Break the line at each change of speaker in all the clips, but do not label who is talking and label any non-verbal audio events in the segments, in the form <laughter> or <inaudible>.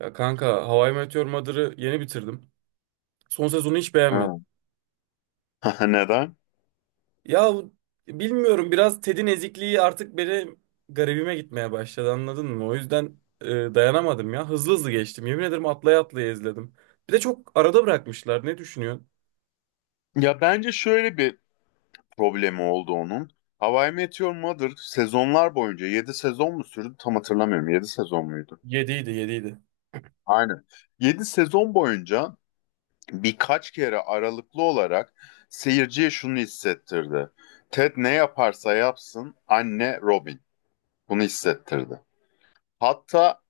Ya kanka, How I Met Your Mother'ı yeni bitirdim. Son sezonu hiç beğenmedim.
Ha. <laughs> Neden?
Ya, bilmiyorum, biraz Ted'in ezikliği artık beni garibime gitmeye başladı, anladın mı? O yüzden dayanamadım ya. Hızlı hızlı geçtim. Yemin ederim atlaya atlaya izledim. Bir de çok arada bırakmışlar. Ne düşünüyorsun?
Ya bence şöyle bir problemi oldu onun. How I Met Your Mother sezonlar boyunca yedi sezon mu sürdü tam hatırlamıyorum. Yedi sezon muydu?
Yediydi.
Aynen. 7 sezon boyunca birkaç kere aralıklı olarak seyirciye şunu hissettirdi. Ted ne yaparsa yapsın anne Robin. Bunu hissettirdi. Hatta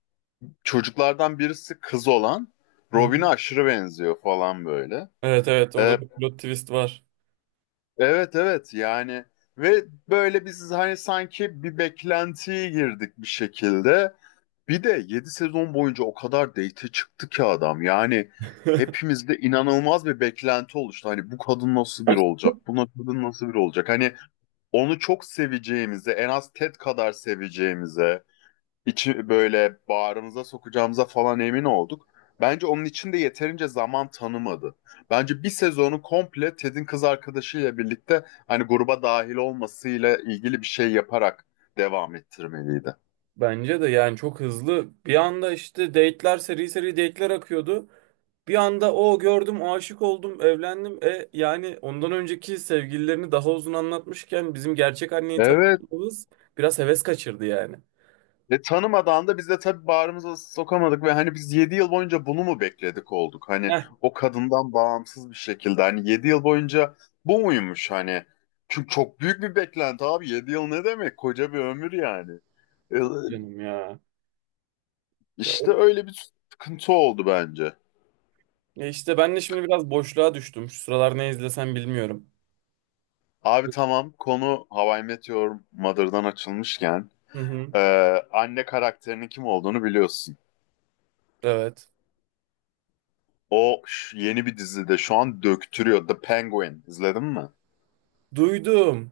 çocuklardan birisi kız olan
Hı hı.
Robin'e aşırı benziyor falan böyle.
Evet evet,
Ee,
orada bir plot twist var.
Evet evet yani ve böyle biz hani sanki bir beklentiye girdik bir şekilde. Bir de 7 sezon boyunca o kadar date çıktı ki adam. Yani hepimizde inanılmaz bir beklenti oluştu. Hani bu kadın nasıl biri olacak?
<laughs>
Bu kadın nasıl biri olacak? Hani onu çok seveceğimize, en az Ted kadar seveceğimize içi böyle bağrımıza sokacağımıza falan emin olduk. Bence onun için de yeterince zaman tanımadı. Bence bir sezonu komple Ted'in kız arkadaşıyla birlikte hani gruba dahil olmasıyla ilgili bir şey yaparak devam ettirmeliydi.
Bence de, yani çok hızlı. Bir anda işte date'ler, seri seri date'ler akıyordu. Bir anda o gördüm, aşık oldum, evlendim. E yani ondan önceki sevgililerini daha uzun anlatmışken bizim gerçek anneyi
Evet.
tanıdığımız biraz heves kaçırdı yani.
Tanımadan da biz de tabii bağrımıza sokamadık ve hani biz 7 yıl boyunca bunu mu bekledik olduk? Hani
Heh,
o kadından bağımsız bir şekilde hani 7 yıl boyunca bu muymuş hani? Çünkü çok büyük bir beklenti abi 7 yıl ne demek? Koca bir ömür yani. E,
canım ya. Ya, o,
İşte öyle bir sıkıntı oldu bence.
ya işte ben de şimdi biraz boşluğa düştüm. Şu sıralar ne izlesem bilmiyorum.
Abi tamam konu How I Met Your Mother'dan açılmışken
Hı hı.
e, anne karakterinin kim olduğunu biliyorsun.
Evet.
O yeni bir dizide şu an döktürüyor. The Penguin. İzledin mi?
Duydum.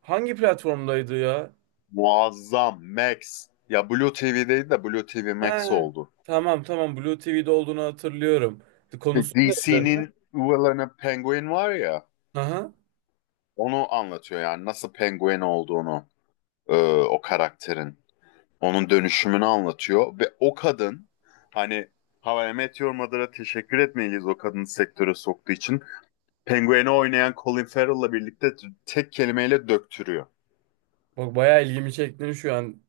Hangi platformdaydı ya?
Muazzam. Max. Ya Blue TV'deydi de Blue TV Max
He.
oldu.
Tamam tamam, Blue TV'de olduğunu hatırlıyorum. Konusu ne?
DC'nin Will'ını Penguin var ya
Aha.
onu anlatıyor yani nasıl Penguin olduğunu e, o karakterin. Onun dönüşümünü anlatıyor ve o kadın hani How I Met Your Mother'a teşekkür etmeliyiz o kadını sektöre soktuğu için. Penguin'i oynayan Colin Farrell'la birlikte tek kelimeyle döktürüyor.
Bak, bayağı ilgimi çektin şu an.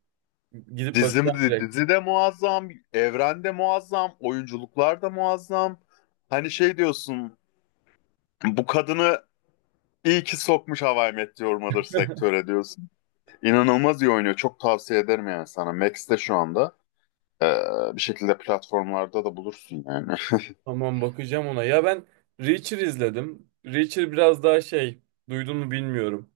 Gidip
Dizi,
bakacağım direkt.
dizi de muazzam, evrende muazzam, oyunculuklar da muazzam. Hani şey diyorsun, bu kadını iyi ki sokmuş How I Met Your Mother sektöre diyorsun. İnanılmaz iyi oynuyor. Çok tavsiye ederim yani sana. Max'te şu anda. Ee, bir şekilde platformlarda da bulursun yani.
Tamam, bakacağım ona. Ya ben Reacher izledim. Reacher biraz daha şey, duydun mu bilmiyorum.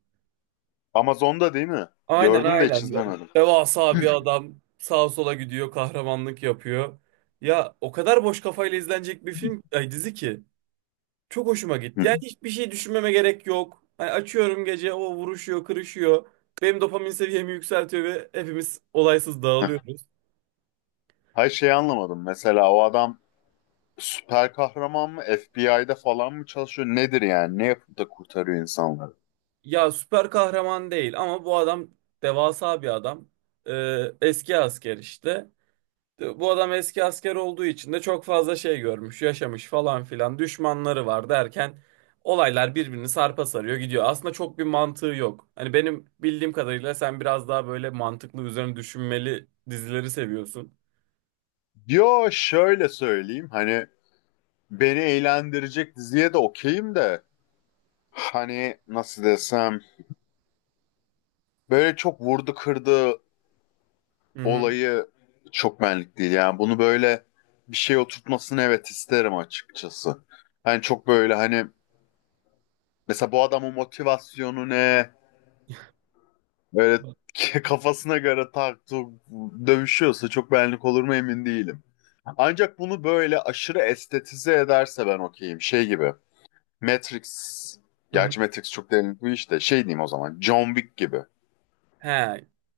Amazon'da değil mi?
Aynen
Gördüm de hiç
aynen.
izlemedim.
Devasa bir adam sağa sola gidiyor, kahramanlık yapıyor. Ya o kadar boş kafayla izlenecek bir film, ay dizi ki. Çok hoşuma
Hı.
gitti. Yani hiçbir şey düşünmeme gerek yok. Hani açıyorum, gece o vuruşuyor kırışıyor. Benim dopamin seviyemi yükseltiyor ve hepimiz olaysız
Heh.
dağılıyoruz.
Hayır şey anlamadım. Mesela o adam süper kahraman mı? FBI'de falan mı çalışıyor? Nedir yani? Ne yapıp da kurtarıyor insanları?
Ya süper kahraman değil ama bu adam devasa bir adam. Eski asker işte. Bu adam eski asker olduğu için de çok fazla şey görmüş, yaşamış falan filan. Düşmanları var derken olaylar birbirini sarpa sarıyor gidiyor. Aslında çok bir mantığı yok. Hani benim bildiğim kadarıyla sen biraz daha böyle mantıklı, üzerine düşünmeli dizileri seviyorsun.
Yo şöyle söyleyeyim. Hani beni eğlendirecek diziye de okeyim de. Hani nasıl desem. Böyle çok vurdu kırdı
Hı hı.
olayı çok benlik değil. Yani bunu böyle bir şey oturtmasını evet isterim açıkçası. Hani çok böyle hani mesela bu adamın motivasyonu ne? Böyle <laughs> kafasına göre tak tuk dövüşüyorsa çok benlik olur mu emin değilim. Ancak bunu böyle aşırı estetize ederse ben okeyim. Şey gibi. Matrix.
Hı hı.
Gerçi Matrix çok derinlik bir işte. Şey diyeyim o zaman. John Wick gibi.
He.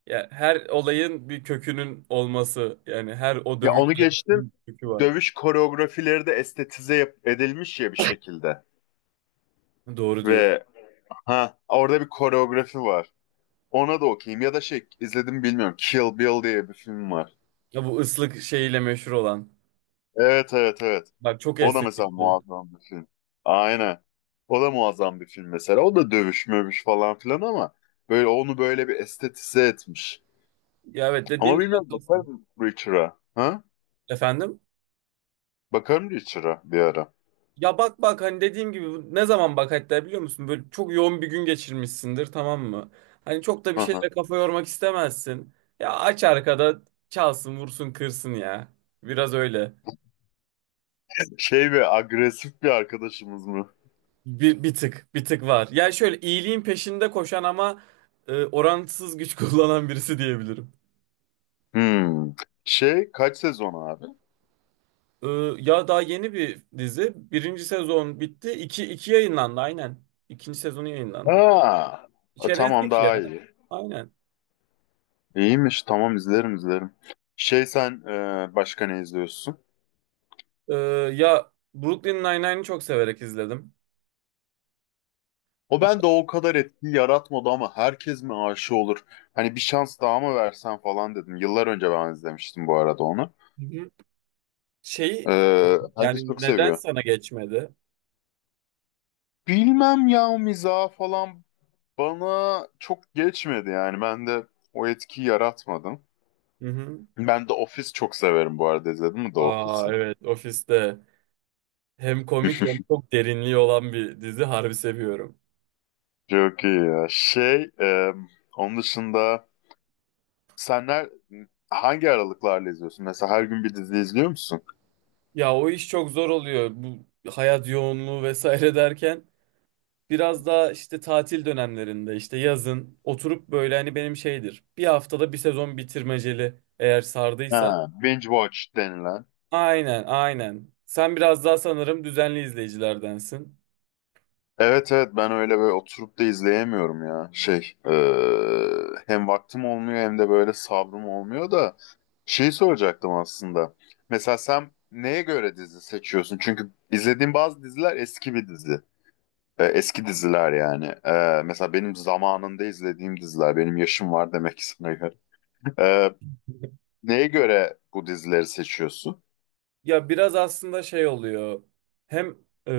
Ya her olayın bir kökünün olması, yani her o
Ya
dövüş
onu geçtim.
sahnesinin bir kökü var.
Dövüş koreografileri de estetize edilmiş ya bir şekilde.
Doğru diyorsun.
Ve ha orada bir koreografi var. Ona da okeyim. Ya da şey izledim bilmiyorum. Kill Bill diye bir film var.
Ya bu ıslık şeyiyle meşhur olan.
Evet evet evet.
Bak, çok
O da mesela
estetikli.
muazzam bir film. Aynen. O da muazzam bir film mesela. O da dövüş mövüş falan filan ama böyle onu böyle bir estetize etmiş.
Ya evet, dediğin
Ama
de
bilmiyorum
haklısın.
bakarım Richard'a. Ha?
Efendim?
Bakarım Richard'a bir ara.
Ya bak bak, hani dediğim gibi ne zaman bak, hatta biliyor musun? Böyle çok yoğun bir gün geçirmişsindir, tamam mı? Hani çok da bir
Hı hı.
şeyle kafa yormak istemezsin. Ya aç arkada, çalsın vursun kırsın ya. Biraz öyle.
Şey ve agresif bir arkadaşımız mı?
Bir tık var. Ya şöyle iyiliğin peşinde koşan ama orantısız güç <laughs> kullanan birisi diyebilirim.
Hmm. Şey kaç sezon abi?
Ee, ya daha yeni bir dizi. Birinci sezon bitti. İki yayınlandı aynen. İkinci sezonu yayınlandı.
Ha. E, tamam
Çerezlik ya.
daha iyi.
Aynen.
İyiymiş. Tamam izlerim izlerim. Şey sen başka ne izliyorsun?
Ee, ya Brooklyn Nine-Nine'i çok severek izledim.
O bende o kadar etki yaratmadı ama herkes mi aşı olur? Hani bir şans daha mı versen falan dedim. Yıllar önce ben izlemiştim bu arada onu.
Hı hı. Şeyi,
Herkes
yani
çok
neden
seviyor.
sana geçmedi?
Bilmem ya miza falan bana çok geçmedi yani. Ben de o etkiyi yaratmadım.
Hı hı.
Ben de Office çok severim bu arada. İzledin mi The
Aa
Office'i?
evet, ofiste. Hem komik hem
<laughs>
çok derinliği olan bir dizi, harbi seviyorum.
Çok iyi ya. Şey, onun dışında senler hangi aralıklarla izliyorsun? Mesela her gün bir dizi izliyor musun?
Ya o iş çok zor oluyor. Bu hayat yoğunluğu vesaire <laughs> derken biraz daha işte tatil dönemlerinde, işte yazın oturup böyle, hani benim şeydir: bir haftada bir sezon bitirmeceli, eğer sardıysa.
Ha, binge watch denilen.
Aynen aynen. Sen biraz daha sanırım düzenli izleyicilerdensin.
Evet evet ben öyle böyle oturup da izleyemiyorum ya. Şey hem vaktim olmuyor hem de böyle sabrım olmuyor da şeyi soracaktım aslında. Mesela sen neye göre dizi seçiyorsun? Çünkü izlediğim bazı diziler eski bir dizi. Eski diziler yani. Mesela benim zamanında izlediğim diziler. Benim yaşım var demek ki sana göre. <laughs> Ee, neye göre bu dizileri seçiyorsun?
Ya biraz aslında şey oluyor. Hem e,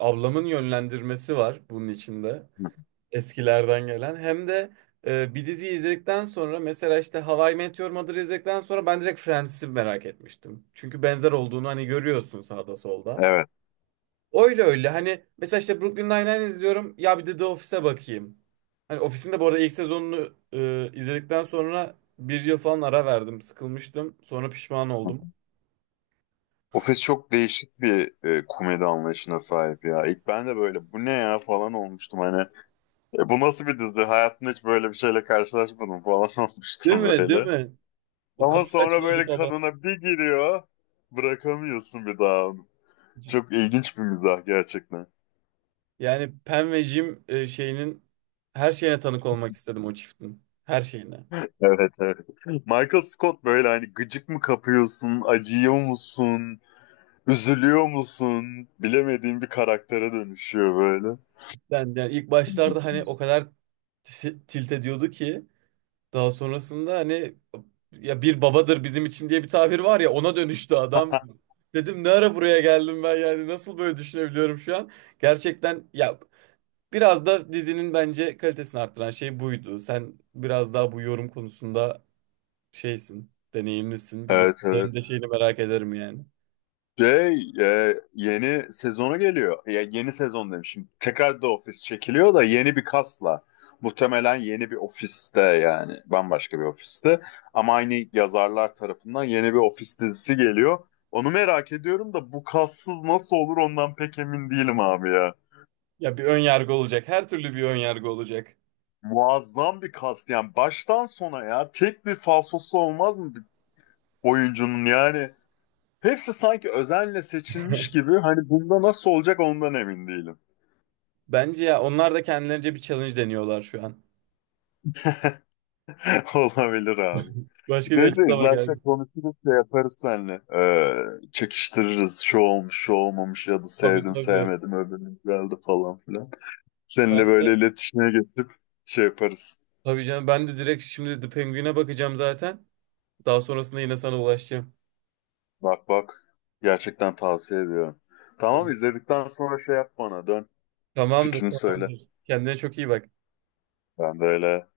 ablamın yönlendirmesi var bunun içinde.
Hı,
Eskilerden gelen. Hem de bir dizi izledikten sonra, mesela işte How I Met Your Mother'ı izledikten sonra ben direkt Friends'i merak etmiştim. Çünkü benzer olduğunu hani görüyorsun sağda solda.
evet.
Öyle öyle. Hani mesela işte Brooklyn Nine-Nine izliyorum. Ya bir de The Office'e bakayım. Hani Office'in de bu arada ilk sezonunu izledikten sonra bir yıl falan ara verdim. Sıkılmıştım. Sonra pişman oldum.
Ofis çok değişik bir komedi anlayışına sahip ya. İlk ben de böyle bu ne ya falan olmuştum hani. "E, bu nasıl bir dizi? Hayatımda hiç böyle bir şeyle karşılaşmadım falan <laughs>
Değil
olmuştum
mi? Değil
böyle.
mi? O
Ama
kamera
sonra
açıları
böyle
falan.
kanına bir giriyor. Bırakamıyorsun bir daha onu. Çok ilginç bir mizah gerçekten.
Yani Pen ve Jim şeyinin her şeyine tanık olmak istedim, o çiftin. Her şeyine.
Evet evet. Michael Scott böyle hani gıcık mı kapıyorsun, acıyor musun, üzülüyor musun bilemediğin bir karaktere dönüşüyor böyle.
Ben yani ilk başlarda hani o kadar tilt ediyordu ki. Daha sonrasında hani, ya bir babadır bizim için diye bir tabir var ya, ona dönüştü adam.
<laughs>
Dedim ne ara buraya geldim ben, yani nasıl böyle düşünebiliyorum şu an? Gerçekten ya, biraz da dizinin bence kalitesini arttıran şey buydu. Sen biraz daha bu yorum konusunda şeysin, deneyimlisin. Bilmiyorum.
Evet evet.
Senin de şeyini merak ederim yani.
Şey, yeni sezonu geliyor. Ya yeni sezon demişim. Tekrar da ofis çekiliyor da yeni bir kasla. Muhtemelen yeni bir ofiste yani bambaşka bir ofiste. Ama aynı yazarlar tarafından yeni bir ofis dizisi geliyor. Onu merak ediyorum da bu kassız nasıl olur ondan pek emin değilim abi ya.
Ya bir ön yargı olacak. Her türlü bir ön yargı olacak.
Muazzam bir kast yani baştan sona ya tek bir falsosu olmaz mı bir oyuncunun yani. Hepsi sanki özenle seçilmiş
<laughs>
gibi hani bunda nasıl olacak ondan emin değilim.
Bence ya, onlar da kendilerince bir challenge deniyorlar şu an.
<laughs> Olabilir abi.
<laughs> Başka bir
Ne de
açıklama
zaten
geldi.
konuşuruz şey yaparız seninle. Çekiştiririz şu olmuş şu olmamış ya da
Tabii
sevdim
tabii.
sevmedim öbürünün geldi falan filan. Seninle
Ben
böyle
de
iletişime geçip şey yaparız.
tabii canım, ben de direkt şimdi The Penguin'e bakacağım zaten. Daha sonrasında yine sana ulaşacağım.
Bak bak gerçekten tavsiye ediyorum. Tamam izledikten sonra şey yap bana dön
Tamamdır,
fikrini söyle.
tamamdır. Kendine çok iyi bak.
Ben de öyle